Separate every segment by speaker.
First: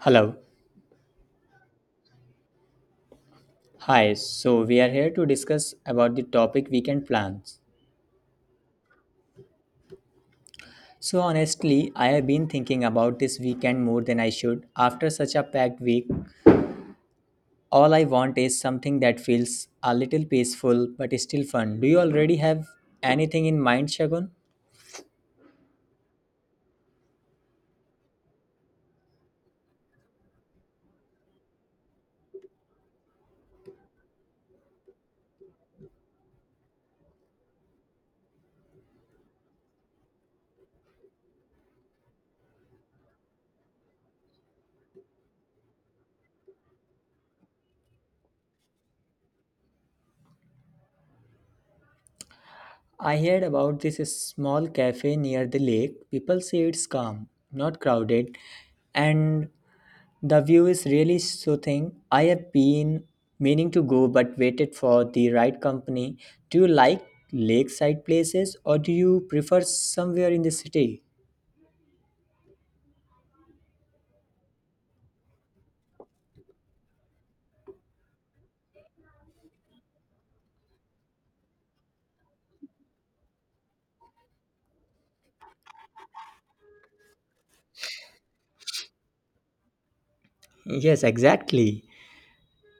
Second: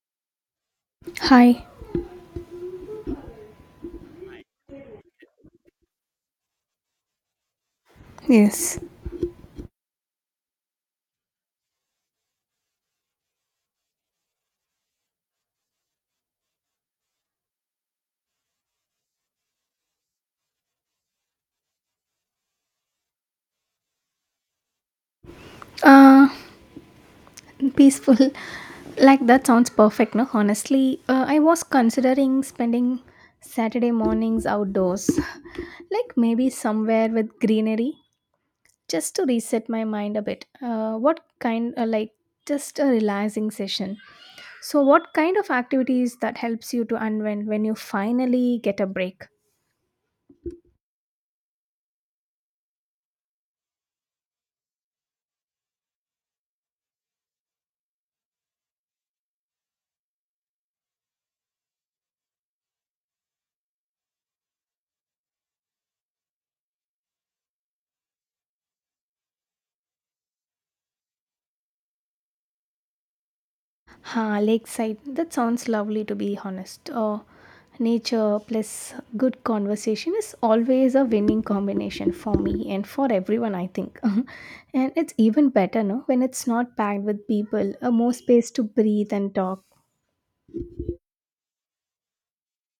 Speaker 1: Hello.
Speaker 2: Hi.
Speaker 1: Hi. So we are here to discuss about the topic weekend plans.
Speaker 2: Yes.
Speaker 1: So honestly, I have been thinking about this weekend more than I should. After such a packed week, all I want is something that feels a little peaceful but still fun. Do you already have anything in mind, Shagun?
Speaker 2: Uh, peaceful. Like that sounds perfect, no? Honestly, I was considering spending Saturday mornings outdoors, like maybe somewhere with greenery, just to reset my mind a bit. Like just a relaxing session. So, what kind of activities that helps you to unwind when you finally get a break?
Speaker 1: I heard about this small cafe near the lake. People say it's calm, not crowded, and the view is really soothing. I have been meaning to go but waited for the right company. Do you like lakeside places or do you prefer somewhere in the city?
Speaker 2: Ha, lakeside. That sounds lovely to be honest. Nature plus good conversation is always a winning combination for me and for everyone, I think. And it's even better, no, when it's not packed with people, more space to breathe and talk.
Speaker 1: Yes, exactly.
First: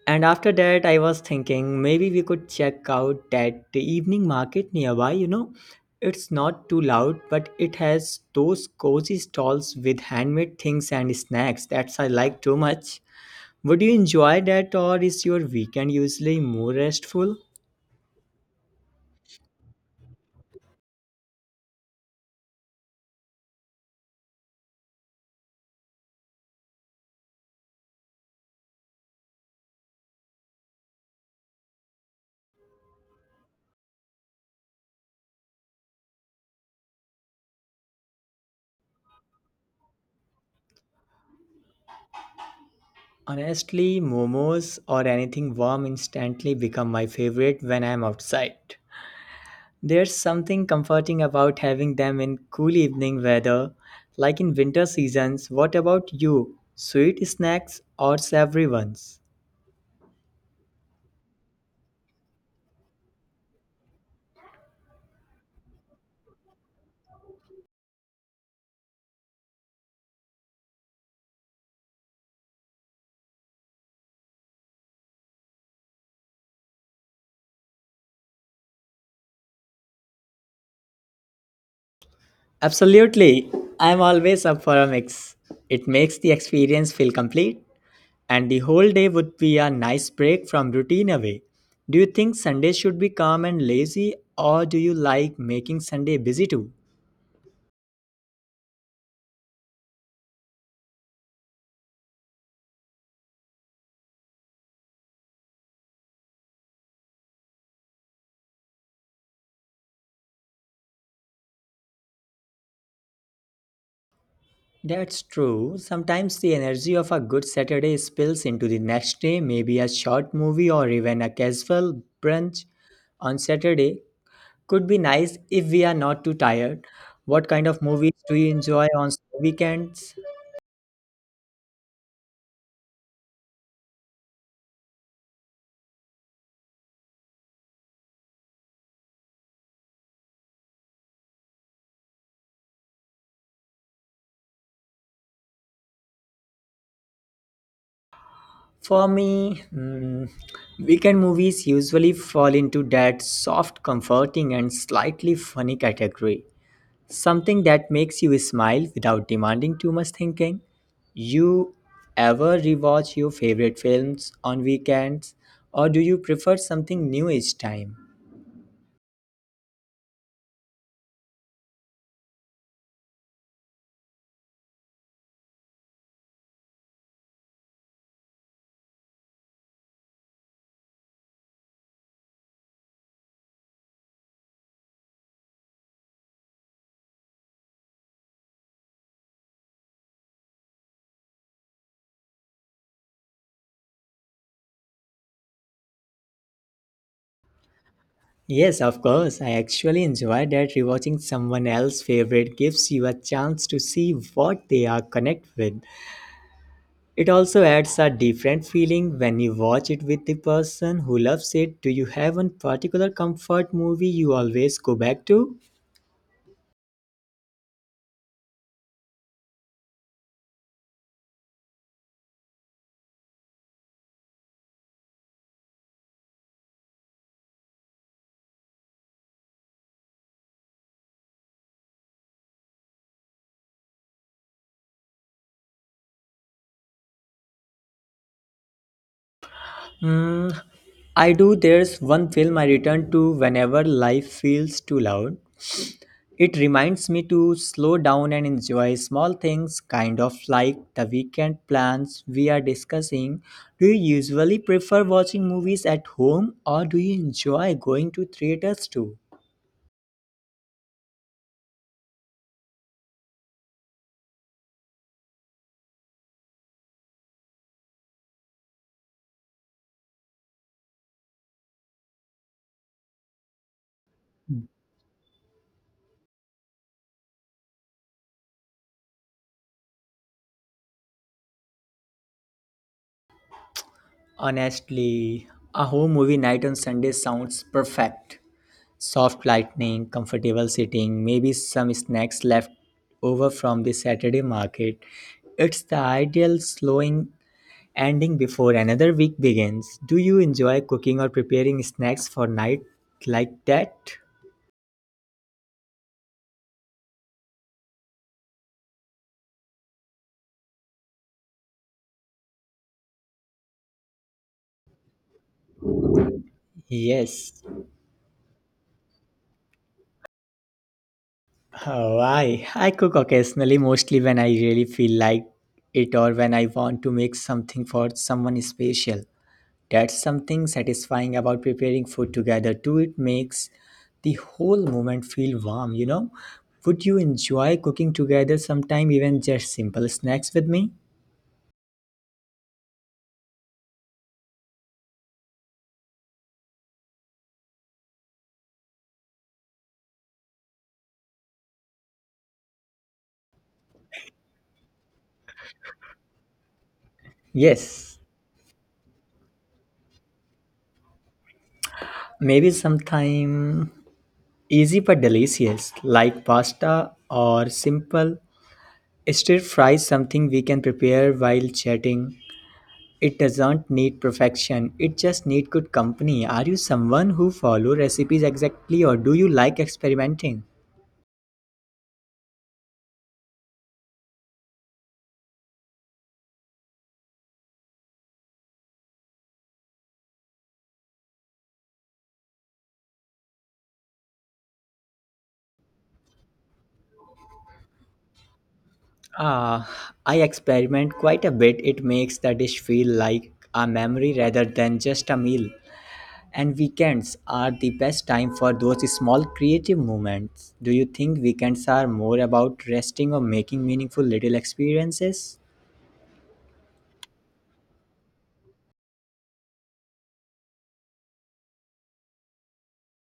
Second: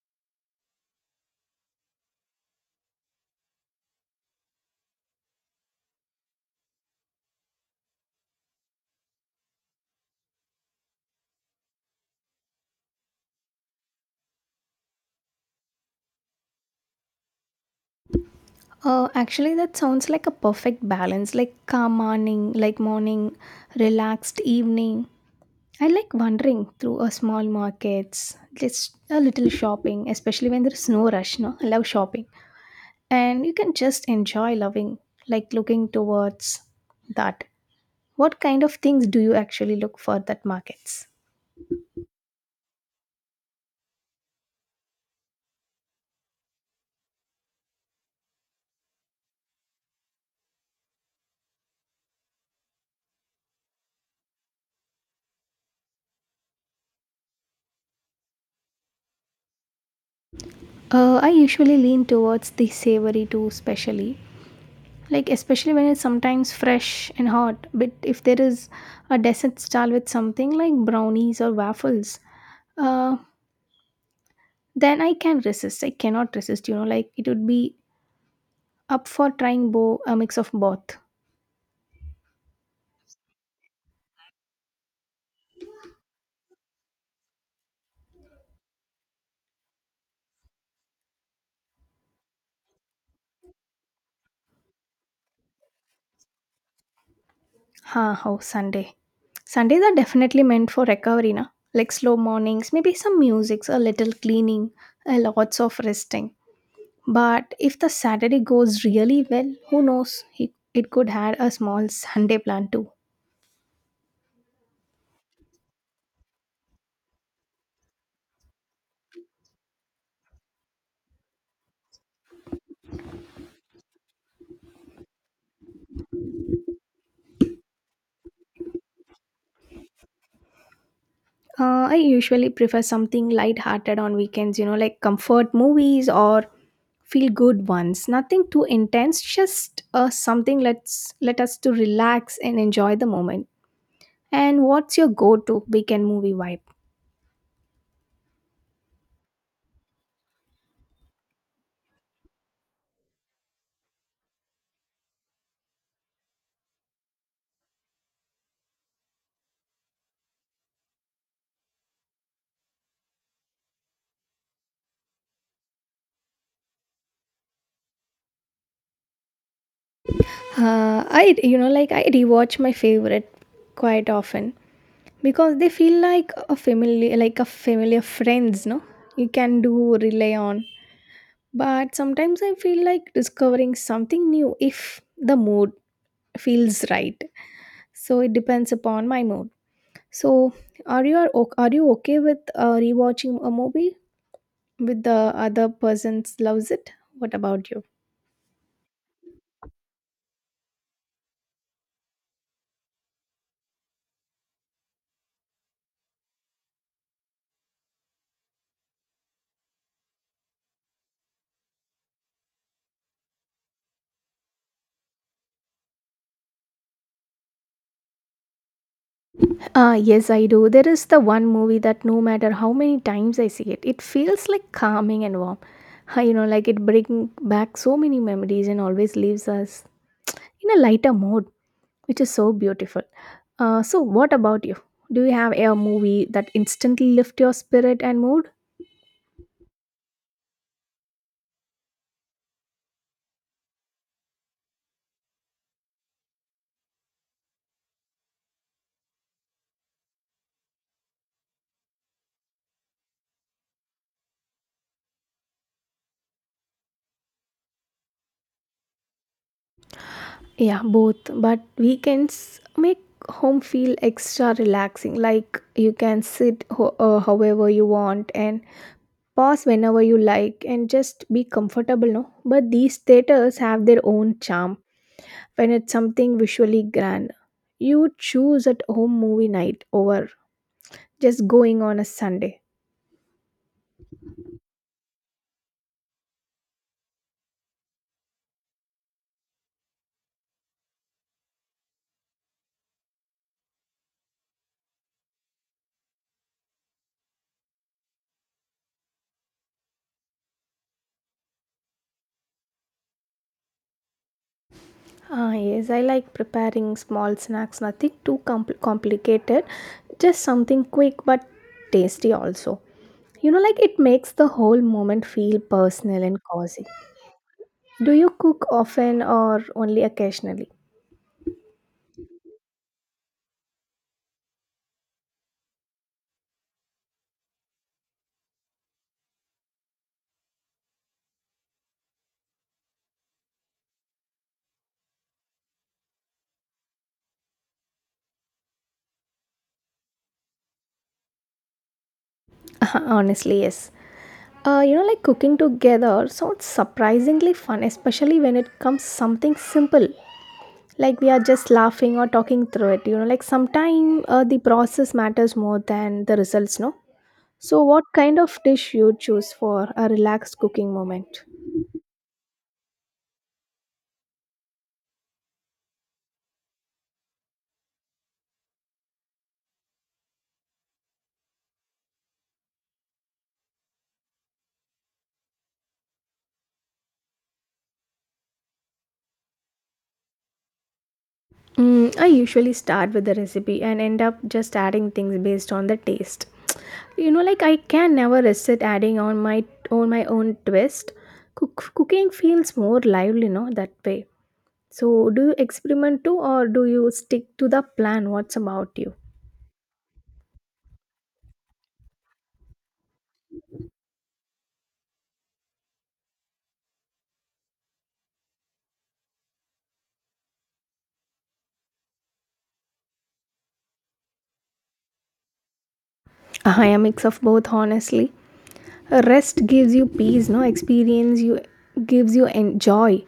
Speaker 1: And after that, I was thinking maybe we could check out that the evening market nearby. You know, it's not too loud, but it has those cozy stalls with handmade things and snacks that I like too much. Would you enjoy that, or is your weekend usually more restful?
Speaker 2: Actually, that sounds like a perfect balance, like calm morning, like morning, relaxed evening. I like wandering through a small markets, just a little shopping, especially when there's no rush. No, I love shopping and you can just enjoy loving like looking towards that, what kind of things do you actually look for that markets?
Speaker 1: Honestly, momos or anything warm instantly become my favorite when I'm outside. There's something comforting about having them in cool evening weather, like in winter seasons. What about you? Sweet snacks or savory ones?
Speaker 2: I usually lean towards the savory too, especially like especially when it's sometimes fresh and hot. But if there is a dessert style with something like brownies or waffles, uh, then I cannot resist, you know, like it would be up for trying a mix of both.
Speaker 1: Absolutely. I'm always up for a mix. It makes the experience feel complete, and the whole day would be a nice break from routine away. Do you think Sunday should be calm and lazy, or do you like making Sunday busy too?
Speaker 2: Huh, oh, Sunday. Sundays are definitely meant for recovery, na? Like slow mornings, maybe some music, a little cleaning, a lots of resting. But if the Saturday goes really well, who knows? It could add a small Sunday plan too.
Speaker 1: That's true. Sometimes the energy of a good Saturday spills into the next day. Maybe a short movie or even a casual brunch on Saturday could be nice if we are not too tired. What kind of movies do you enjoy on weekends?
Speaker 2: I usually prefer something light-hearted on weekends, you know, like comfort movies or feel good ones. Nothing too intense, just something let's let us to relax and enjoy the moment. And what's your go-to weekend movie vibe?
Speaker 1: For me, weekend movies usually fall into that soft, comforting, and slightly funny category. Something that makes you smile without demanding too much thinking. You ever rewatch your favorite films on weekends or do you prefer something new each time?
Speaker 2: I, you know, like I rewatch my favorite quite often because they feel like a familiar friends, no, you can do rely on. But sometimes I feel like discovering something new if the mood feels right, so it depends upon my mood. So are you okay with rewatching a movie with the other person's loves it? What about you?
Speaker 1: Yes, of course. I actually enjoy that rewatching someone else's favorite gives you a chance to see what they are connected with. It also adds a different feeling when you watch it with the person who loves it. Do you have one particular comfort movie you always go back to?
Speaker 2: Ah, yes, I do. There is the one movie that no matter how many times I see it, it feels like calming and warm. Ah, you know, like it brings back so many memories and always leaves us in a lighter mode, which is so beautiful. So, what about you? Do you have a movie that instantly lifts your spirit and mood?
Speaker 1: Hmm, I do. There's one film I return to whenever life feels too loud. It reminds me to slow down and enjoy small things, kind of like the weekend plans we are discussing. Do you usually prefer watching movies at home or do you enjoy going to theaters too?
Speaker 2: Yeah, both. But weekends make home feel extra relaxing. Like you can sit however you want and pause whenever you like and just be comfortable, no? But these theaters have their own charm when it's something visually grand. You choose at home movie night over just going on a Sunday.
Speaker 1: Honestly, a home movie night on Sunday sounds perfect. Soft lighting, comfortable sitting, maybe some snacks left over from the Saturday market. It's the ideal slowing ending before another week begins. Do you enjoy cooking or preparing snacks for night like that?
Speaker 2: Ah, yes, I like preparing small snacks, nothing too complicated, just something quick but tasty also. You know, like it makes the whole moment feel personal and cozy.
Speaker 1: Yes.
Speaker 2: Do you cook often or only occasionally?
Speaker 1: Oh, I cook occasionally, mostly when I really feel like it or when I want to make something for someone special. That's something satisfying about preparing food together too. It makes the whole moment feel warm, you know. Would you enjoy cooking together sometime, even just simple snacks with me?
Speaker 2: Honestly, yes. You know, like cooking together sounds surprisingly fun, especially when it comes something simple. Like we are just laughing or talking through it. You know, like sometimes the process matters more than the results, no? So, what
Speaker 1: Yes,
Speaker 2: kind of dish you choose for a relaxed cooking moment?
Speaker 1: maybe sometime easy but delicious, like pasta or simple stir fry, something we can prepare while chatting. It doesn't need perfection, it just need good company. Are you someone who follow recipes exactly or do you like experimenting?
Speaker 2: Mm, I usually start with the recipe and end up just adding things based on the taste. You know, like I can never resist adding on my own twist. Cooking feels more lively, you know, that way. So, do you experiment too, or do you stick to the plan? What's about you?
Speaker 1: Uh, I experiment quite a bit. It makes the dish feel like a memory rather than just a meal. And weekends are the best time for those small creative moments. Do you think weekends are more about resting or making meaningful little experiences?
Speaker 2: I am a mix of both, honestly. Rest gives you peace, no, experience you gives you joy,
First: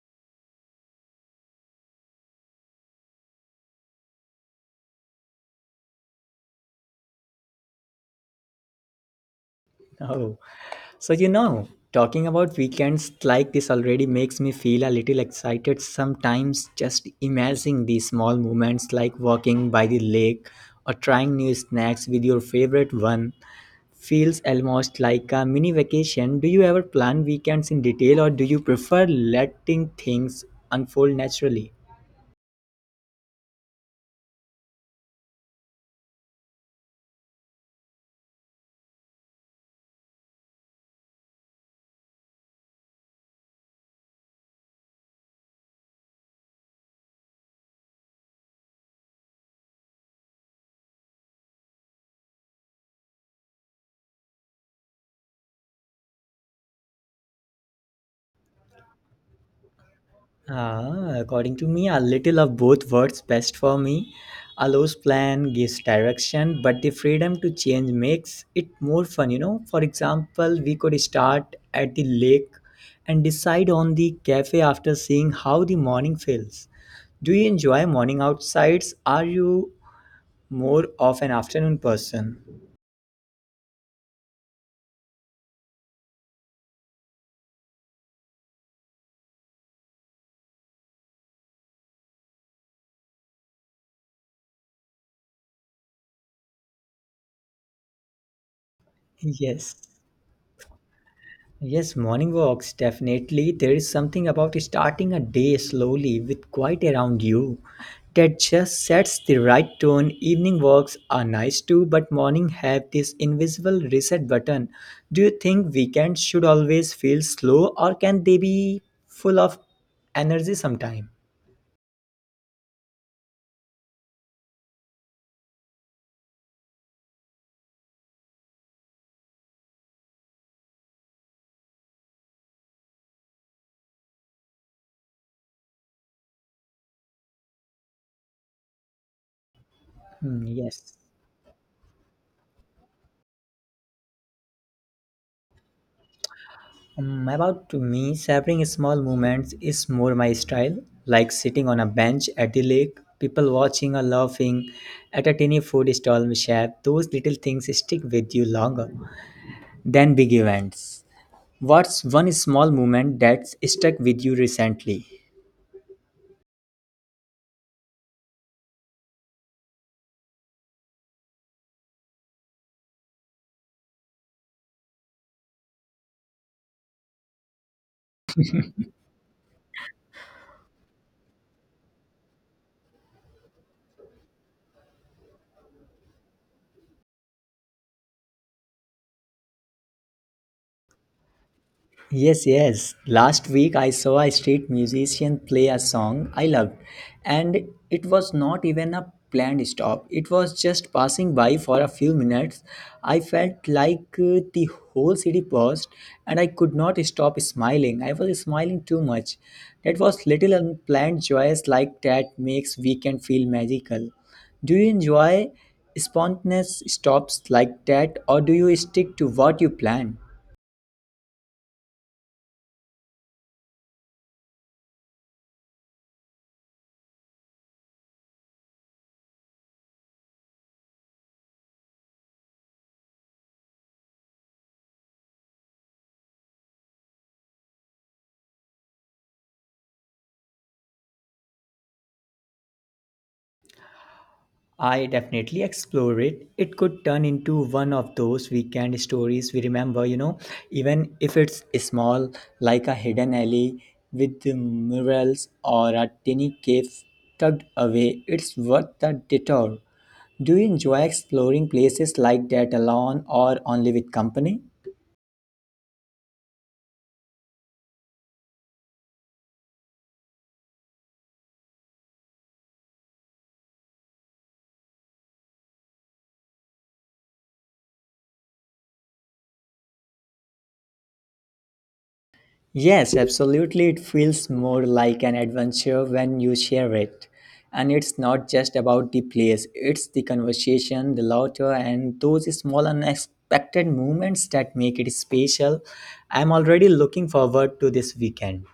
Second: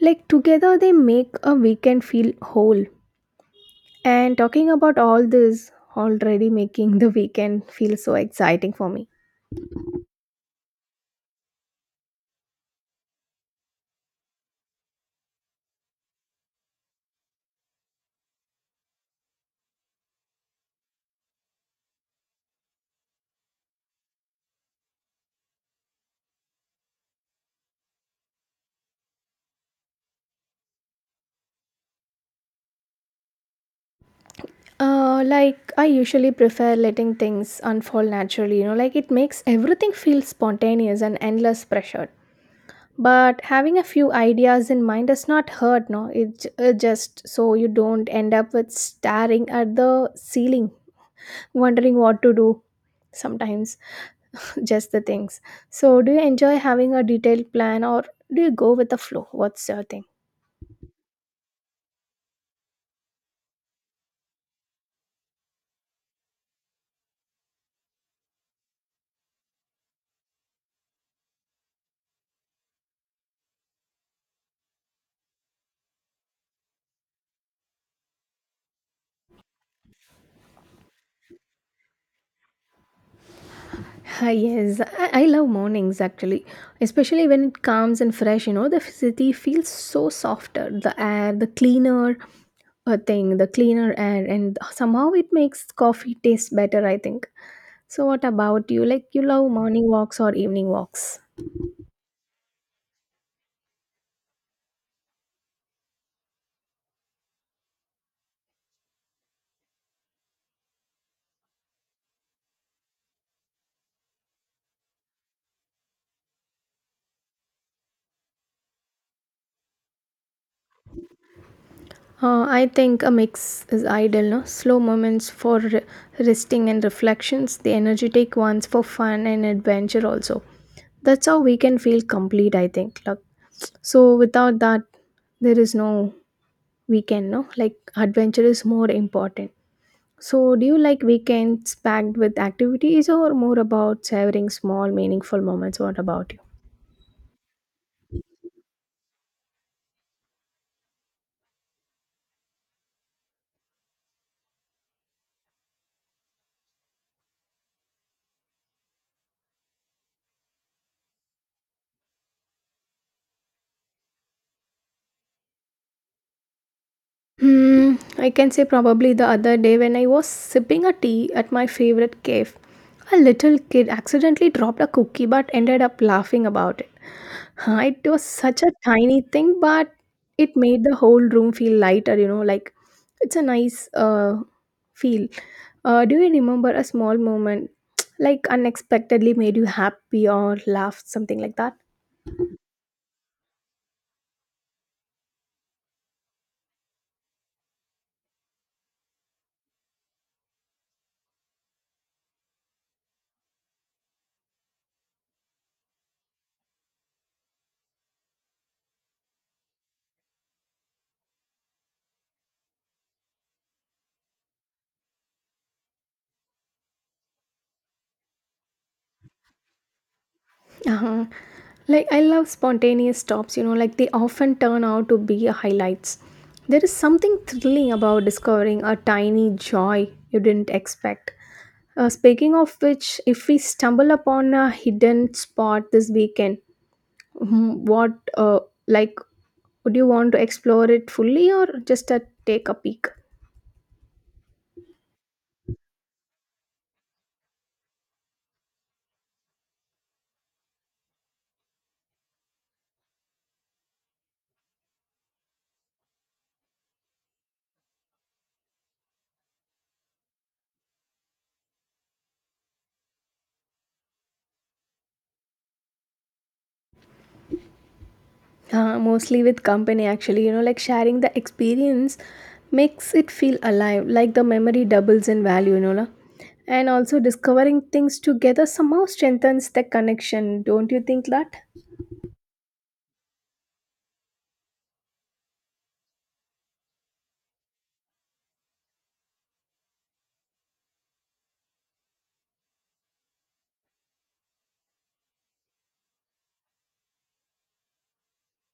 Speaker 2: like together they make a weekend feel whole. And talking about all this already making the weekend feel so exciting for me.
Speaker 1: Oh, so you know, talking about weekends like this already makes me feel a little excited, sometimes just imagining these small moments, like walking by the lake or trying new snacks with your favorite one, feels almost like a mini vacation. Do you ever plan weekends in detail or do you prefer letting things unfold naturally?
Speaker 2: Like I usually prefer letting things unfold naturally, you know, like it makes everything feel spontaneous and endless pressure. But having a few ideas in mind does not hurt, no, just so you don't end up with staring at the ceiling wondering what to do sometimes. Just the things. So do you enjoy having a detailed plan or do you go with the flow? What's your thing?
Speaker 1: Ah, according to me, a little of both works best for me. Allows plan, gives direction, but the freedom to change makes it more fun, you know. For example, we could start at the lake and decide on the cafe after seeing how the morning feels. Do you enjoy morning outsides? Are you more of an afternoon person?
Speaker 2: Ah, yes, I love mornings actually, especially when it calms and fresh. You know, the city feels so softer, the air, the cleaner the cleaner air, and somehow it makes coffee taste better, I think. So, what about you? Like, you love
Speaker 1: Yes.
Speaker 2: morning walks or evening walks?
Speaker 1: Yes, morning walks, definitely. There is something about starting a day slowly with quiet around you that just sets the right tone. Evening walks are nice too, but morning have this invisible reset button. Do you think weekends should always feel slow or can they be full of energy sometime?
Speaker 2: I think a mix is ideal, no? Slow moments for resting and reflections, the energetic ones for fun and adventure also. That's how we can feel complete, I think. Like, so without that, there is no weekend, no? Like adventure is more important.
Speaker 1: Hmm,
Speaker 2: So do you
Speaker 1: yes.
Speaker 2: like weekends packed with activities or more about savoring small meaningful moments? What about you?
Speaker 1: About to me, savoring small moments is more my style, like sitting on a bench at the lake, people watching or laughing at a tiny food stall we share. Those little things stick with you longer than big events. What's one small moment that's stuck with you recently?
Speaker 2: Hmm, I can say probably the other day when I was sipping a tea at my favorite cave, a little kid accidentally dropped a cookie but ended up laughing about it. Huh, it was such a tiny thing, but it made the whole room feel lighter, you know, like it's a nice feel. Do you remember a small moment like unexpectedly made you happy or laughed, something like that?
Speaker 1: Yes, yes. Last week I saw a street musician play a song I loved, and it was not even a planned stop. It was just passing by for a few minutes. I felt like the whole city paused, and I could not stop smiling. I was smiling too much. That was little unplanned joys like that makes weekend feel magical. Do you enjoy spontaneous stops like that, or do you stick to what you plan?
Speaker 2: Uh-huh. Like I love spontaneous stops, you know, like they often turn out to be highlights. There is something thrilling about discovering a tiny joy you didn't expect. Speaking of which, if we stumble upon a hidden spot this weekend, mhm, what uh, like would you want to explore it fully or just a, take a peek?
Speaker 1: I definitely explore it. It could turn into one of those weekend stories we remember, you know, even if it's small, like a hidden alley with the murals or a tiny cave tucked away. It's worth the detour. Do you enjoy exploring places like that alone or only with company?
Speaker 2: Mostly with company actually, you know, like sharing the experience makes it feel alive, like the memory doubles in value, you know, la? And also discovering things together somehow strengthens the connection, don't you think that?
Speaker 1: Yes, absolutely. It feels more like an adventure when you share it. And it's not just about the place, it's the conversation, the laughter, and those small unexpected moments that make it special. I'm already looking forward to this weekend.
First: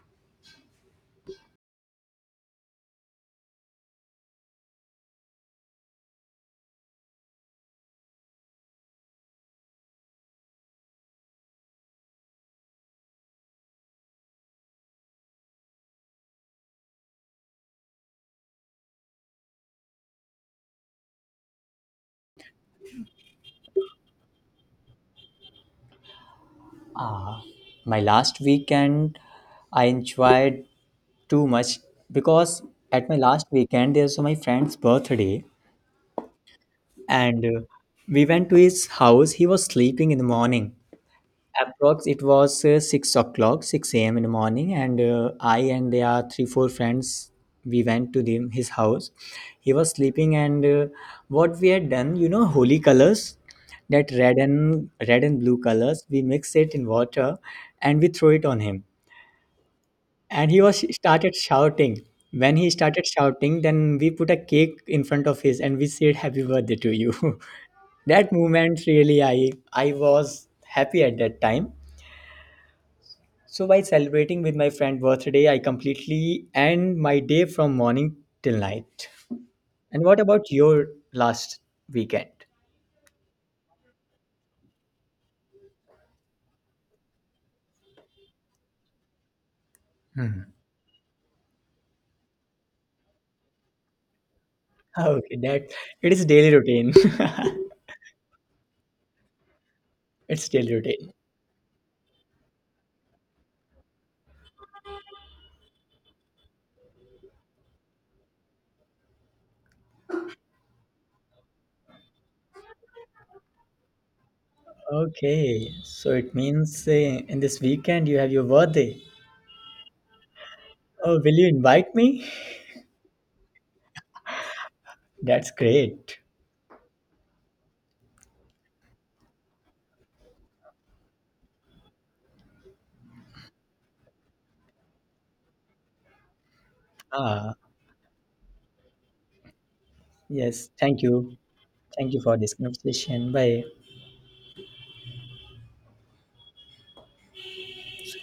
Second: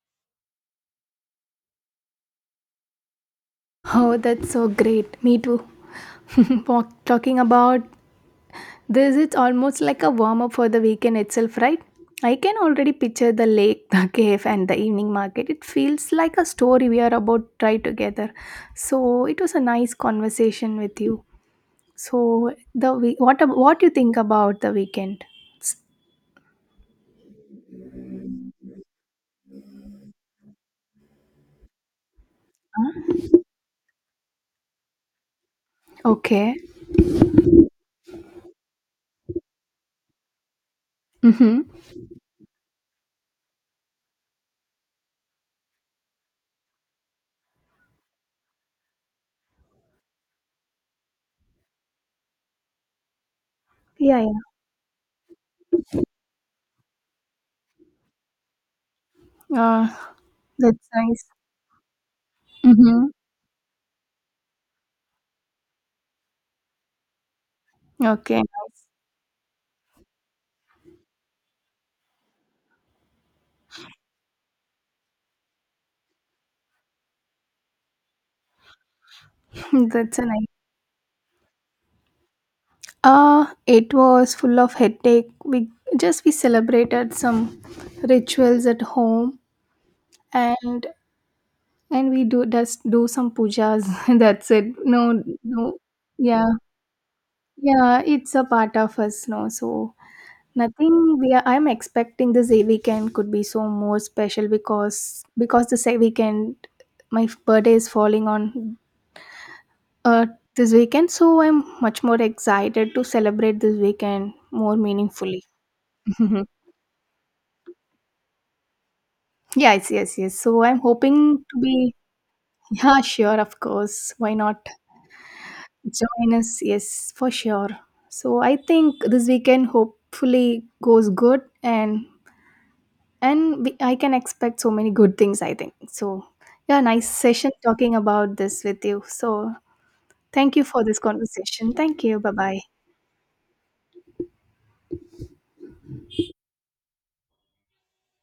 Speaker 2: Oh, that's so great, me too. Talking about this, it's almost like a warm up for the weekend itself, right? I can already picture the lake, the cave and the evening market. It feels like a story we are about to try together. So it was a nice conversation with you. So the what you think about the weekend?
Speaker 1: My last weekend, I enjoyed too much, because at my last weekend, there was my friend's birthday,
Speaker 2: Okay.
Speaker 1: and we went to his house. He was sleeping in the morning.
Speaker 2: Mm-hmm.
Speaker 1: Approx it was 6 o'clock, 6 a.m. in the morning, and I and there are three four friends. We went to his house. He was sleeping, and what we had done, you know, holy colors, that
Speaker 2: Yeah, yeah.
Speaker 1: red and blue colors we mix it in water, and we throw it on him.
Speaker 2: Uh,
Speaker 1: And he was
Speaker 2: that's nice.
Speaker 1: started shouting. When he
Speaker 2: Mm-hmm.
Speaker 1: started shouting, then we put a cake in front of his and we said happy birthday to you. That
Speaker 2: Okay,
Speaker 1: moment, really, I was happy at that time. So while celebrating with my friend birthday, I completely end my day from morning till night. And
Speaker 2: that's
Speaker 1: what
Speaker 2: a nice.
Speaker 1: about your last weekend?
Speaker 2: It was full of headache. We celebrated some rituals at home,
Speaker 1: Hmm.
Speaker 2: and we do just do some pujas. That's it. No,
Speaker 1: Okay, that
Speaker 2: no.
Speaker 1: it is
Speaker 2: Yeah,
Speaker 1: daily routine.
Speaker 2: yeah. It's a part of us, no. So
Speaker 1: It's daily routine.
Speaker 2: nothing. We are, I'm expecting this weekend could be so more special, because this weekend my birthday is falling on uh, this weekend, so I'm much more excited to celebrate this weekend more meaningfully.
Speaker 1: Okay, so it
Speaker 2: Mhm.
Speaker 1: means in this weekend you have your birthday.
Speaker 2: Yes, yes, yes. So I'm
Speaker 1: Oh, will
Speaker 2: hoping
Speaker 1: you
Speaker 2: to
Speaker 1: invite
Speaker 2: be
Speaker 1: me?
Speaker 2: yeah, sure, of course. Why not
Speaker 1: That's great.
Speaker 2: join us? Yes, for sure. So I think this weekend hopefully goes good, and we, I can expect so many good things I think so. Yeah, nice session
Speaker 1: Ah,
Speaker 2: talking about this with you. So thank you
Speaker 1: yes.
Speaker 2: for this
Speaker 1: Thank you.
Speaker 2: conversation, thank
Speaker 1: Thank
Speaker 2: you,
Speaker 1: you
Speaker 2: bye
Speaker 1: for this
Speaker 2: bye.
Speaker 1: conversation. Bye.